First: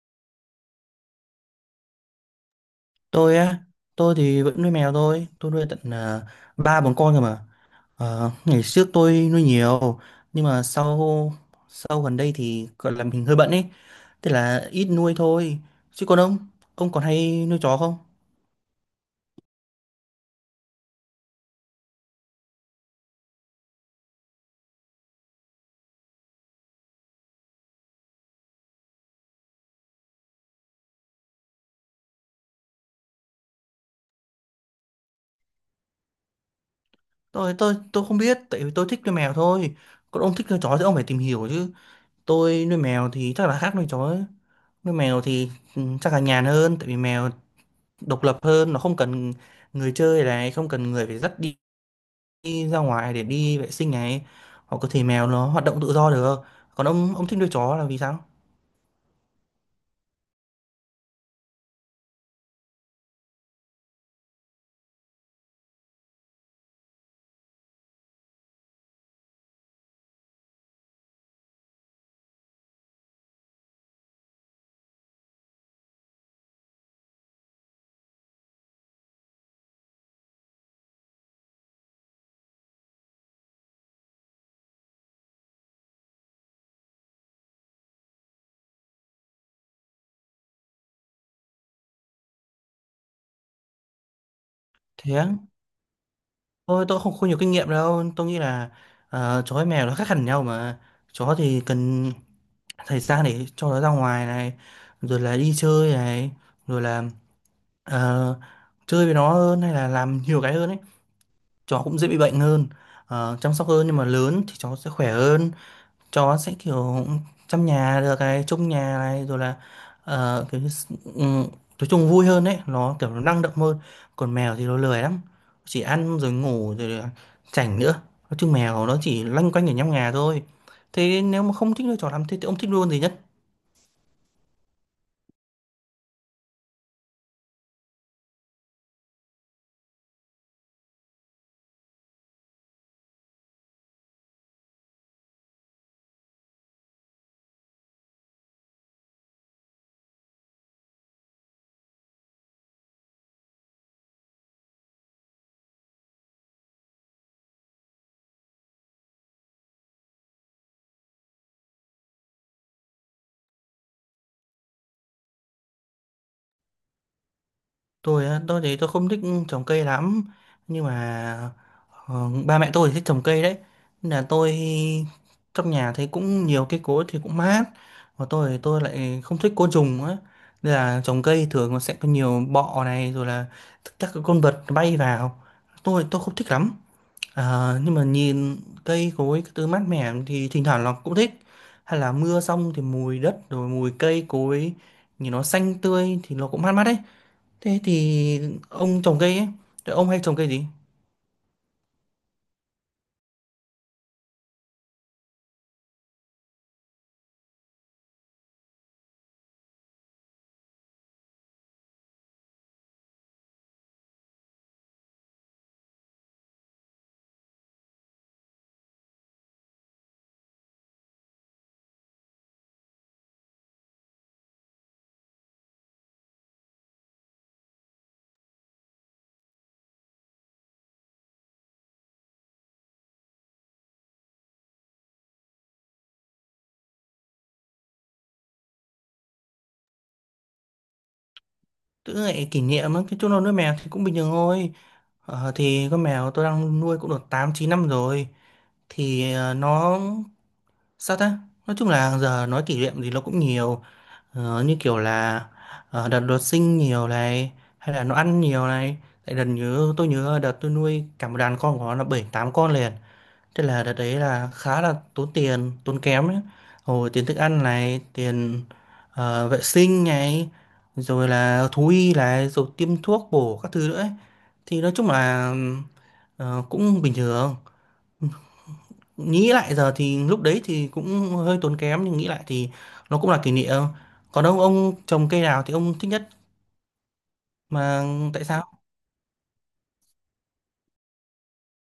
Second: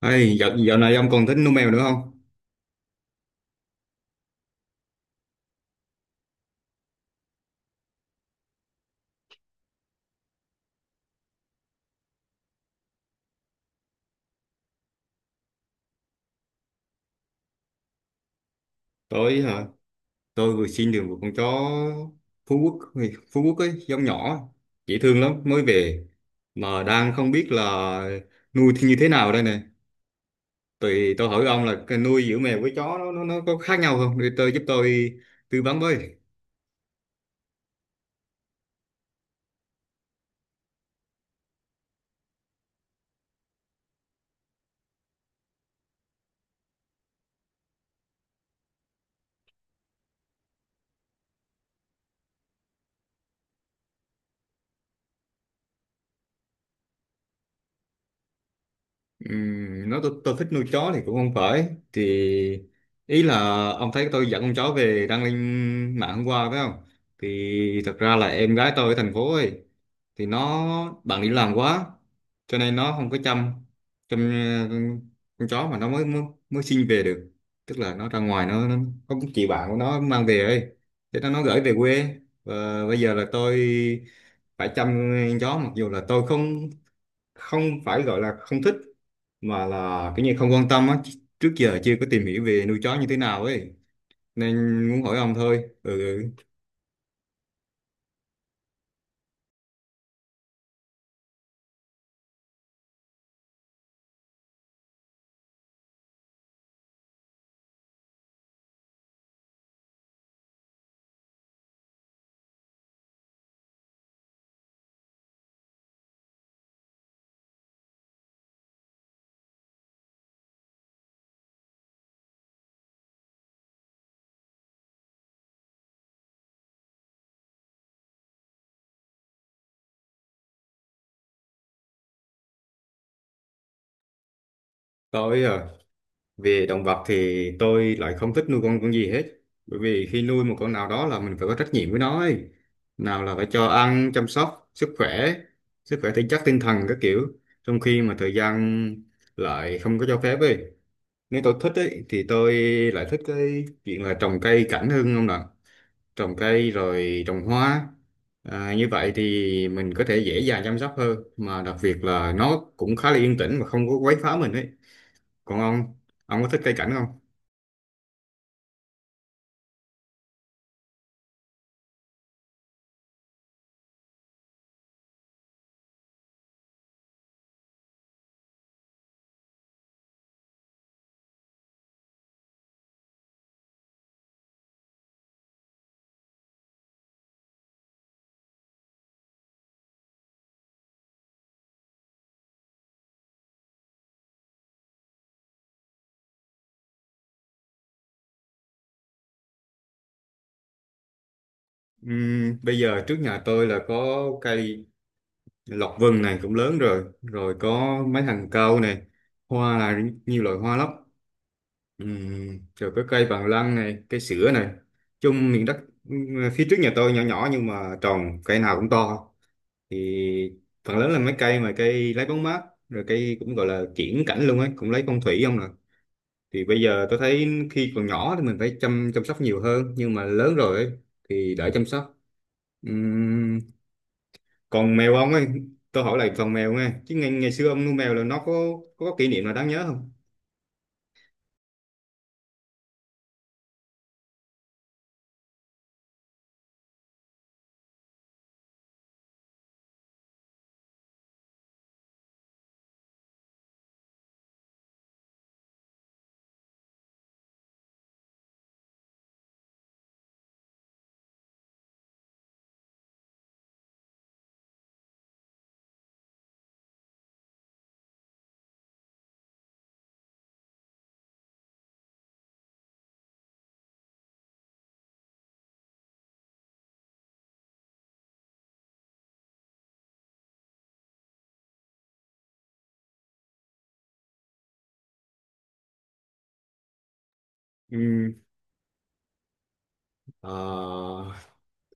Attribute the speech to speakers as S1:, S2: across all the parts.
S1: Ê, dạo này ông còn thích nuôi mèo nữa không?
S2: Tôi á? Tôi thì vẫn nuôi mèo thôi, tôi nuôi tận, ba bốn con rồi mà. Ngày trước tôi nuôi nhiều, nhưng mà sau sau gần đây thì gọi là mình hơi bận ấy, thế là ít nuôi thôi. Chứ còn ông còn hay nuôi chó không?
S1: Tôi hả? Tôi vừa xin được một con chó Phú Quốc, Phú Quốc ấy, giống nhỏ, dễ thương lắm, mới về. Mà đang không biết là nuôi thì như thế nào đây này. Thì tôi hỏi ông là cái nuôi giữa mèo với chó nó có khác nhau không? Để tôi giúp tôi tư vấn với.
S2: Tôi không biết, tại vì tôi thích nuôi mèo thôi, còn ông thích nuôi chó thì ông phải tìm hiểu chứ. Tôi nuôi mèo thì chắc là khác nuôi chó ấy. Nuôi mèo thì chắc là nhàn hơn, tại vì mèo độc lập hơn, nó không cần người chơi này, không cần người phải dắt đi, đi ra ngoài để đi vệ sinh này, hoặc có thể mèo nó hoạt động tự do được. Còn ông thích nuôi chó là vì sao?
S1: Nói tôi thích nuôi chó thì cũng không phải thì ý là ông thấy tôi dẫn con chó về đăng lên mạng hôm qua phải không, thì thật ra là em gái tôi ở thành phố ấy, thì nó bận đi làm quá cho nên nó không có chăm chăm con chó mà nó mới mới, mới sinh về được, tức là nó ra ngoài nó có một chị bạn của nó mang về ấy, thế nó gửi về quê và bây giờ là tôi phải chăm con chó, mặc dù là tôi không, không phải gọi là không thích mà là cái như không quan tâm á, trước giờ chưa có tìm hiểu về nuôi chó như thế nào ấy, nên muốn
S2: Thế
S1: hỏi ông
S2: á?
S1: thôi. Ừ.
S2: Tôi không không nhiều kinh nghiệm đâu, tôi nghĩ là chó với mèo nó khác hẳn nhau mà. Chó thì cần thời gian để cho nó ra ngoài này, rồi là đi chơi này, rồi là ờ, chơi với nó hơn hay là làm nhiều cái hơn ấy. Chó cũng dễ bị bệnh hơn, chăm sóc hơn, nhưng mà lớn thì chó sẽ khỏe hơn. Chó sẽ kiểu chăm nhà được này, trông nhà này, rồi là kiểu như nói chung vui hơn đấy, nó kiểu nó năng động hơn. Còn mèo thì nó lười lắm, chỉ ăn rồi ngủ rồi là chảnh nữa. Nói chung mèo nó chỉ loanh quanh ở trong nhà thôi. Thế nếu mà không thích nuôi chó lắm thế, thì ông thích nuôi con gì nhất?
S1: Tôi à, về động vật thì tôi lại không thích nuôi con gì hết, bởi vì khi nuôi một con nào đó là mình phải có trách nhiệm với nó ấy, nào là phải cho ăn, chăm sóc sức khỏe, sức khỏe thể chất tinh thần các kiểu, trong khi mà thời gian lại không có cho phép ấy. Nếu tôi thích ấy thì tôi lại thích cái chuyện là trồng cây cảnh hơn không ạ, trồng cây rồi trồng hoa. À, như vậy thì mình có thể dễ dàng chăm sóc hơn, mà đặc biệt là nó cũng khá là yên tĩnh và không có quấy phá mình ấy. Còn ông có thích cây cảnh không?
S2: Tôi á? Tôi thì tôi không thích trồng cây lắm, nhưng mà ba mẹ tôi thì thích trồng cây đấy. Nên là tôi trong nhà thấy cũng nhiều cây cối thì cũng mát. Và tôi thì tôi lại không thích côn trùng á, nên là trồng cây thường nó sẽ có nhiều bọ này rồi là các cái con vật bay vào, tôi không thích lắm. Nhưng mà nhìn cây cối cái thứ mát mẻ thì thỉnh thoảng nó cũng thích, hay là mưa xong thì mùi đất rồi mùi cây cối, nhìn nó xanh tươi thì nó cũng mát mắt đấy. Thế thì ông trồng cây ấy, thì ông hay trồng cây gì?
S1: Bây giờ trước nhà tôi là có cây lộc vừng này cũng lớn rồi, rồi có mấy hàng cau này, hoa là nhiều loại hoa lắm. Rồi có cây bằng lăng này, cây sữa này, chung miền đất, phía trước nhà tôi nhỏ nhỏ nhưng mà trồng cây nào cũng to. Thì phần lớn là mấy cây mà cây lấy bóng mát, rồi cây cũng gọi là kiểng cảnh luôn ấy, cũng lấy phong thủy không nè. Thì bây giờ tôi thấy khi còn nhỏ thì mình phải chăm chăm sóc nhiều hơn, nhưng mà lớn rồi ấy, thì đỡ chăm sóc. Ừm, còn mèo ông ấy, tôi hỏi lại phần mèo nghe chứ, ngày xưa ông nuôi mèo là nó có kỷ niệm nào đáng nhớ không?
S2: Tớ lại kỷ niệm á, cái chỗ nuôi mèo thì cũng bình thường thôi. Thì con mèo tôi đang nuôi cũng được 8-9 năm rồi. Thì nó sao ta? Nói chung là giờ nói kỷ niệm thì nó cũng nhiều. Như kiểu là đợt đột sinh nhiều này, hay là nó ăn nhiều này. Tại đợt nhớ tôi nhớ đợt tôi nuôi cả một đàn con của nó là bảy tám con liền. Thế là đợt đấy là khá là tốn tiền, tốn kém đấy. Hồi tiền thức ăn này, tiền vệ sinh này, rồi là thú y này, rồi tiêm thuốc bổ các thứ nữa ấy. Thì nói chung là cũng bình thường. Nghĩ lại giờ thì lúc đấy thì cũng hơi tốn kém, nhưng nghĩ lại thì nó cũng là kỷ niệm. Còn ông trồng cây nào thì ông thích nhất mà,
S1: Ừm,
S2: tại sao?
S1: ờ,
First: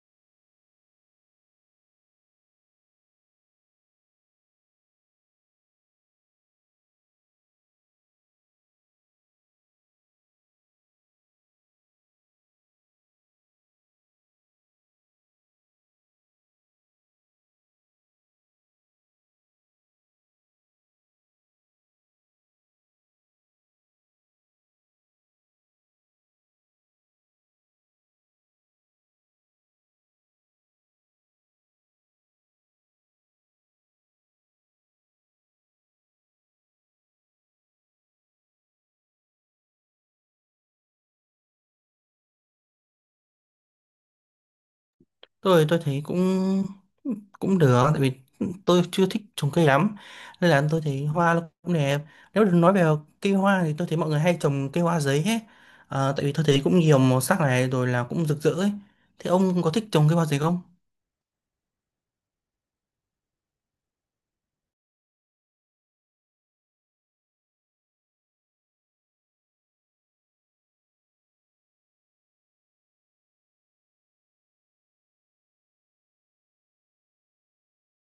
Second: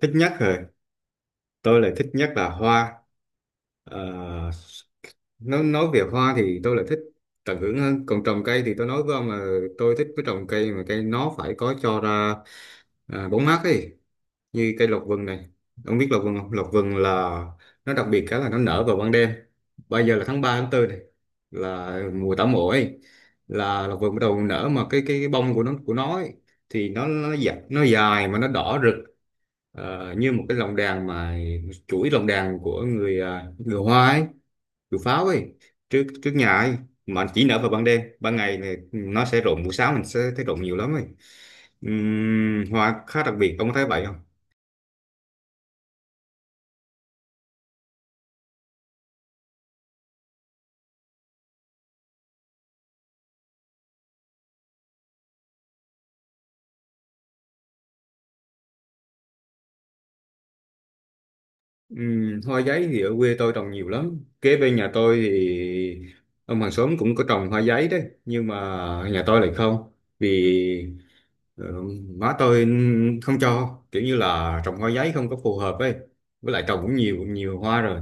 S1: thích nhất rồi, tôi lại thích nhất là hoa. Ờ, nói về hoa thì tôi lại thích tận hưởng hơn, còn trồng cây thì tôi nói với ông là tôi thích cái trồng cây mà cây nó phải có cho ra à, bóng mát ấy, như cây lộc vừng này. Ông biết lộc vừng không? Lộc vừng là nó đặc biệt cái là nó nở vào ban đêm. Bây giờ là tháng 3 tháng tư này là mùa tảo mộ ấy, là lộc vừng bắt đầu nở, mà cái bông của nó ấy, thì nó dài, nó dài mà nó đỏ rực. Ờ, như một cái lồng đèn, mà chuỗi lồng đèn của người à, người Hoa ấy, chuột pháo ấy, trước trước nhà ấy, mà chỉ nở vào ban đêm. Ban ngày này nó sẽ rụng, buổi sáng mình sẽ thấy rụng nhiều lắm ấy. Hoa khá đặc biệt, ông có thấy vậy không?
S2: Tôi thấy cũng cũng được, tại vì tôi chưa thích trồng cây lắm, nên là tôi thấy hoa nó cũng đẹp. Nếu được nói về cây hoa thì tôi thấy mọi người hay trồng cây hoa giấy hết. Tại vì tôi thấy cũng nhiều màu sắc này rồi là cũng rực rỡ ấy. Thế ông có thích trồng cây hoa giấy không?
S1: Hoa giấy thì ở quê tôi trồng nhiều lắm, kế bên nhà tôi thì ông hàng xóm cũng có trồng hoa giấy đấy, nhưng mà nhà tôi lại không. Vì ờ, má tôi không cho, kiểu như là trồng hoa giấy không có phù hợp ấy, với lại trồng cũng nhiều nhiều hoa rồi.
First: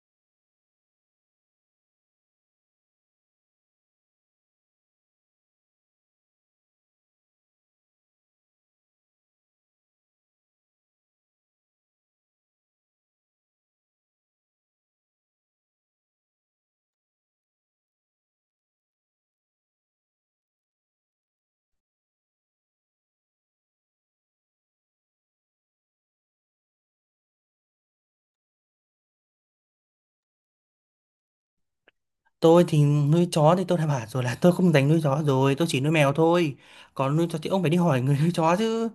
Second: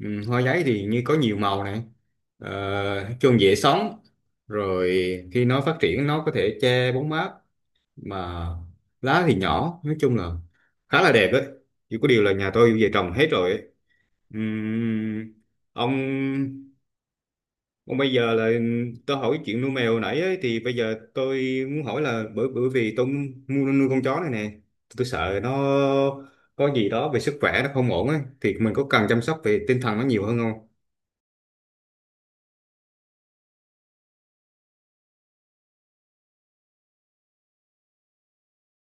S1: Ừ, hoa giấy thì như có nhiều màu này, ờ, chung dễ sống, rồi khi nó phát triển nó có thể che bóng mát, mà lá thì nhỏ, nói chung là khá là đẹp ấy. Chỉ có điều là nhà tôi về trồng hết rồi ấy. Ừm, ông, còn bây giờ là tôi hỏi chuyện nuôi mèo nãy ấy, thì bây giờ tôi muốn hỏi là bởi bởi vì tôi mua nuôi con chó này nè, tôi sợ nó có gì đó về sức khỏe nó không ổn ấy, thì mình có cần chăm sóc về tinh thần nó nhiều hơn không?
S2: Tôi thì nuôi chó thì tôi đã bảo rồi là tôi không dành nuôi chó rồi, tôi chỉ nuôi mèo thôi. Còn nuôi chó thì ông phải đi hỏi người nuôi chó chứ,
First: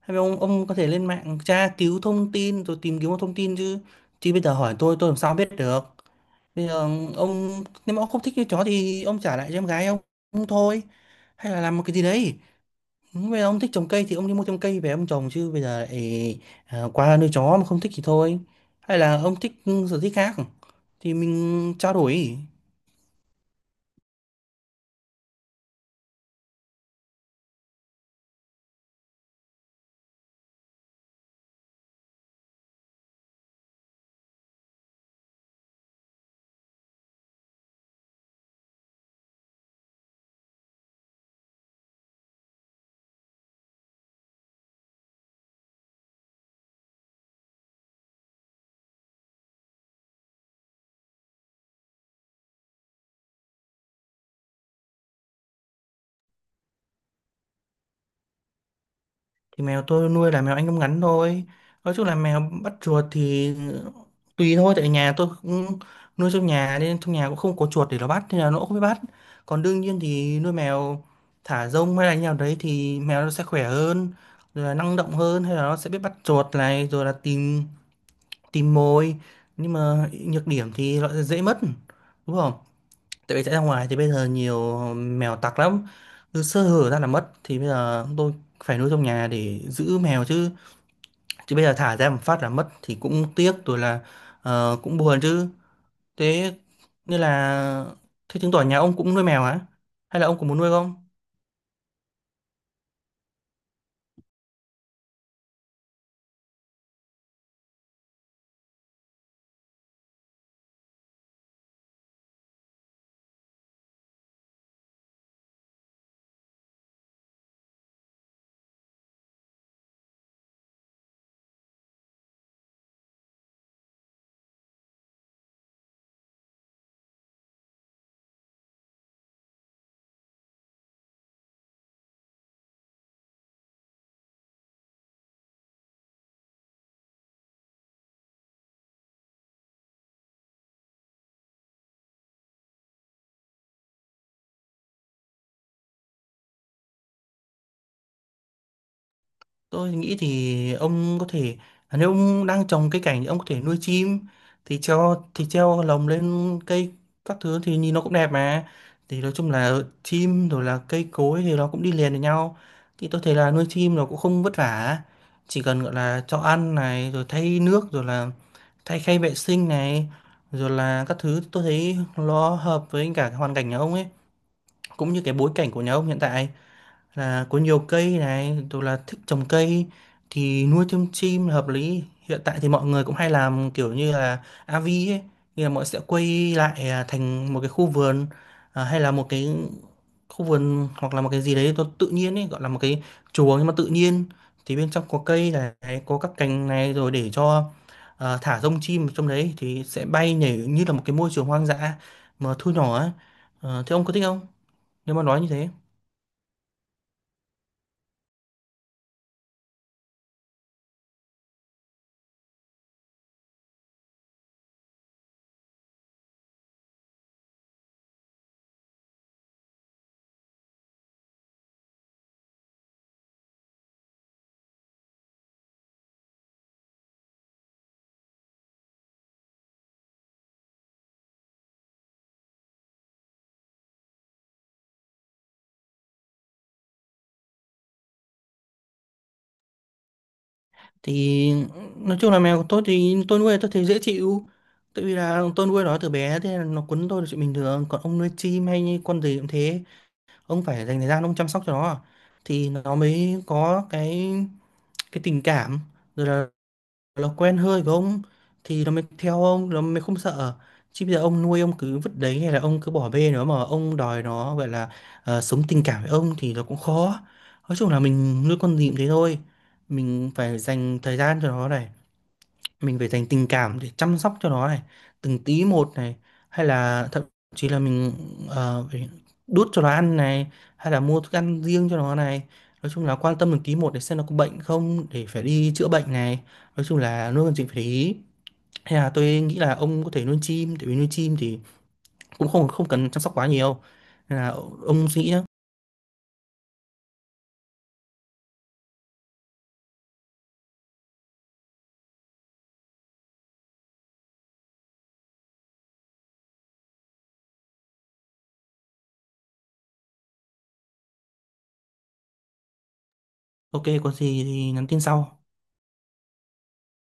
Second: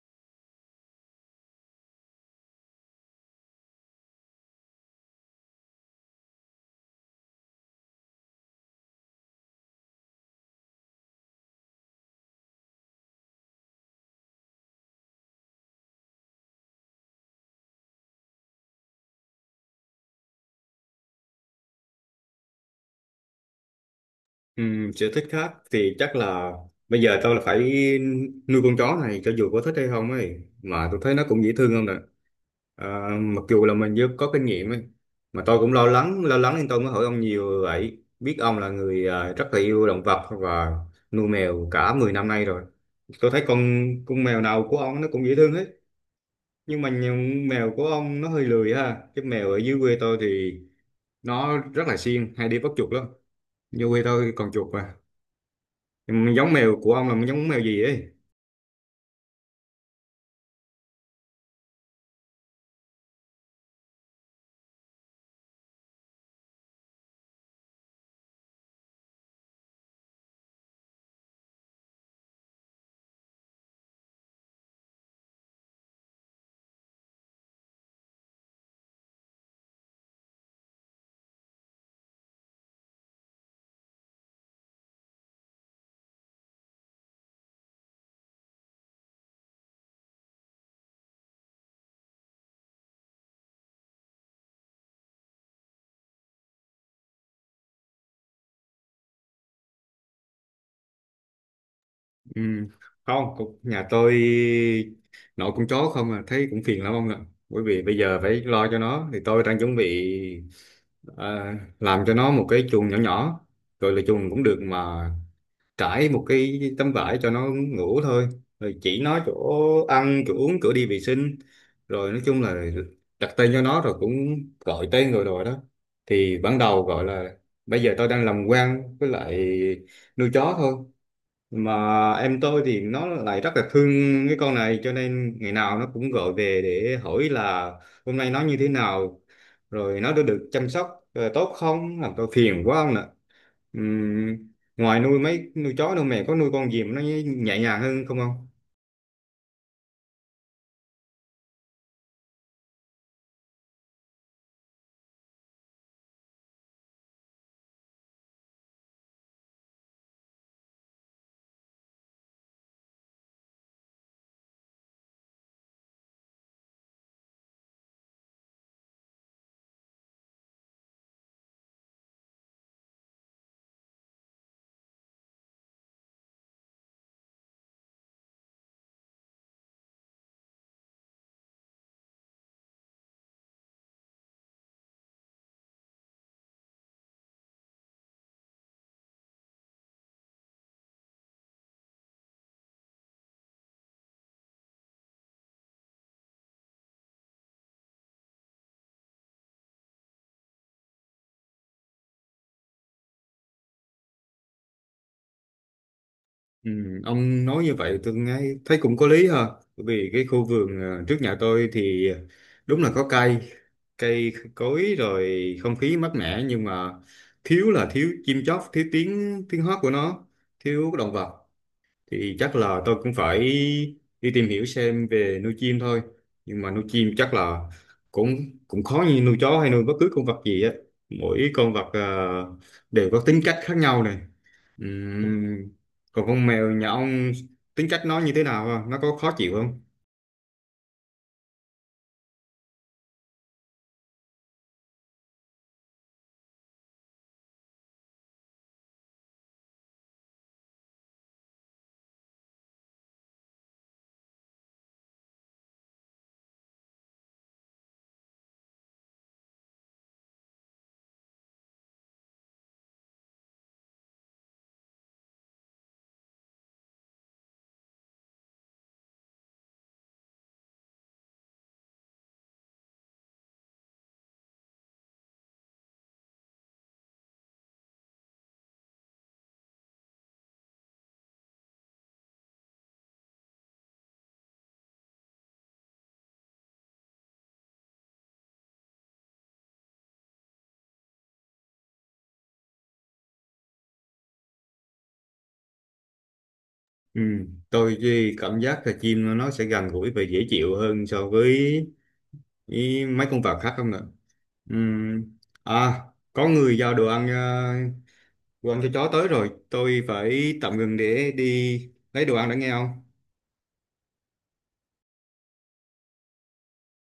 S2: hay là ông có thể lên mạng tra cứu thông tin rồi tìm kiếm thông tin chứ. Chứ bây giờ hỏi tôi làm sao biết được. Bây giờ ông, nếu mà ông không thích cái chó thì ông trả lại cho em gái ông. Ông thôi, hay là làm một cái gì đấy. Bây giờ ông thích trồng cây thì ông đi mua trồng cây về ông trồng, chứ bây giờ lại qua nuôi chó mà không thích thì thôi. Hay là ông thích sở thích khác thì mình trao đổi.
S1: Sở thích khác thì chắc là bây giờ tôi là phải nuôi con chó này cho dù có thích hay không ấy, mà tôi thấy nó cũng dễ thương không nè. Ờ, mặc dù là mình chưa có kinh nghiệm ấy, mà tôi cũng lo lắng nên tôi mới hỏi ông nhiều vậy, biết ông là người ờ, rất là yêu động vật và nuôi mèo cả 10 năm nay rồi. Tôi thấy con mèo nào của ông nó cũng dễ thương hết, nhưng mà nhiều- mèo của ông nó hơi lười ha, cái mèo ở dưới quê tôi thì nó rất là siêng, hay đi bắt chuột lắm, dưới quê tôi còn chuột mà. Nhưng mà giống mèo của ông là giống mèo gì ấy?
S2: Thì mèo tôi nuôi là mèo Anh Công ngắn thôi. Nói chung là mèo bắt chuột thì tùy thôi, tại nhà tôi cũng nuôi trong nhà nên trong nhà cũng không có chuột để nó bắt nên là nó cũng không biết bắt. Còn đương nhiên thì nuôi mèo thả rông hay là như nào đấy thì mèo nó sẽ khỏe hơn, rồi là năng động hơn, hay là nó sẽ biết bắt chuột này rồi là tìm tìm mồi. Nhưng mà nhược điểm thì nó dễ mất, đúng không? Tại vì chạy ra ngoài thì bây giờ nhiều mèo tặc lắm, cứ sơ hở ra là mất. Thì bây giờ tôi phải nuôi trong nhà để giữ mèo chứ, chứ bây giờ thả ra một phát là mất thì cũng tiếc, rồi là cũng buồn chứ. Thế như là, thế chứng tỏ nhà ông cũng nuôi mèo hả, hay là ông cũng muốn nuôi không?
S1: Ừ. Không, cũng- nhà tôi nội con chó không à, thấy cũng phiền lắm ông ạ. Bởi vì bây giờ phải lo cho nó, thì tôi đang chuẩn bị à, làm cho nó một cái chuồng nhỏ nhỏ. Rồi là chuồng cũng được, mà trải một cái tấm vải cho nó ngủ thôi. Rồi chỉ nó chỗ ăn, chỗ uống, chỗ đi vệ sinh. Rồi nói chung là đặt tên cho nó, rồi cũng gọi tên rồi rồi đó. Thì ban đầu gọi là bây giờ tôi đang làm quen với lại nuôi chó thôi, mà em tôi thì nó lại rất là thương cái con này, cho nên ngày nào nó cũng gọi về để hỏi là hôm nay nó như thế nào, rồi nó đã được chăm sóc ờ, tốt không, làm tôi phiền quá không ạ. Ngoài nuôi nuôi chó đâu mẹ có nuôi con gì mà nó nhẹ nhàng hơn không không?
S2: Tôi nghĩ thì ông có thể, nếu ông đang trồng cây cảnh thì ông có thể nuôi chim, thì treo, lồng lên cây các thứ thì nhìn nó cũng đẹp mà. Thì nói chung là chim rồi là cây cối thì nó cũng đi liền với nhau, thì tôi thấy là nuôi chim nó cũng không vất vả, chỉ cần gọi là cho ăn này rồi thay nước rồi là thay khay vệ sinh này rồi là các thứ. Tôi thấy nó hợp với cả cái hoàn cảnh nhà ông ấy, cũng như cái bối cảnh của nhà ông hiện tại là có nhiều cây này rồi là thích trồng cây, thì nuôi thêm chim là hợp lý. Hiện tại thì mọi người cũng hay làm kiểu như là avi ấy, như là mọi sẽ quay lại thành một cái khu vườn, hay là một cái khu vườn hoặc là một cái gì đấy nó tự nhiên ấy, gọi là một cái chuồng nhưng mà tự nhiên. Thì bên trong có cây này, có các cành này, rồi để cho thả rông chim ở trong đấy thì sẽ bay nhảy như là một cái môi trường hoang dã mà thu nhỏ ấy. Thế ông có thích không, nếu mà nói như thế?
S1: Ừ, ông nói như vậy tôi nghe thấy cũng có lý ha, bởi vì cái khu vườn ờ, trước nhà tôi thì ờ, đúng là có cây cây cối, rồi không khí mát mẻ, nhưng mà thiếu là thiếu chim chóc, thiếu tiếng tiếng hót của nó, thiếu động vật. Thì chắc là tôi cũng phải đi tìm hiểu xem về nuôi chim thôi, nhưng mà nuôi chim chắc là cũng cũng khó như nuôi chó hay nuôi bất cứ con vật gì á, mỗi con vật ờ, đều có tính cách khác nhau này. Ừm, Còn con mèo nhà ông tính cách nó như thế nào không? Nó có khó chịu không?
S2: Thì nói chung là mèo của tôi thì tôi nuôi tôi thấy dễ chịu, tại vì là tôi nuôi nó từ bé thế nên nó quấn tôi là chuyện bình thường. Còn ông nuôi chim hay như con gì cũng thế, ông phải dành thời gian ông chăm sóc cho nó thì nó mới có cái tình cảm, rồi là nó quen hơi với ông thì nó mới theo ông, nó mới không sợ. Chứ bây giờ ông nuôi ông cứ vứt đấy, hay là ông cứ bỏ bê nó mà ông đòi nó gọi là sống tình cảm với ông thì nó cũng khó. Nói chung là mình nuôi con gì cũng thế thôi, mình phải dành thời gian cho nó này, mình phải dành tình cảm để chăm sóc cho nó này, từng tí một này, hay là thậm chí là mình phải đút cho nó ăn này, hay là mua thức ăn riêng cho nó này. Nói chung là quan tâm từng tí một để xem nó có bệnh không, để phải đi chữa bệnh này. Nói chung là nuôi con chim phải để ý, hay là tôi nghĩ là ông có thể nuôi chim, tại vì nuôi chim thì cũng không không cần chăm sóc quá nhiều, nên là ông suy nghĩ nhá.
S1: Tôi thì cảm giác là chim nó sẽ gần gũi và dễ chịu hơn so với ý, mấy con vật khác không ạ? Ừm, À, có người giao đồ ăn ờ, đồ ăn cho chó tới rồi. Tôi phải tạm ngừng để đi lấy đồ ăn đã nghe không?
S2: OK, có gì thì nhắn tin sau.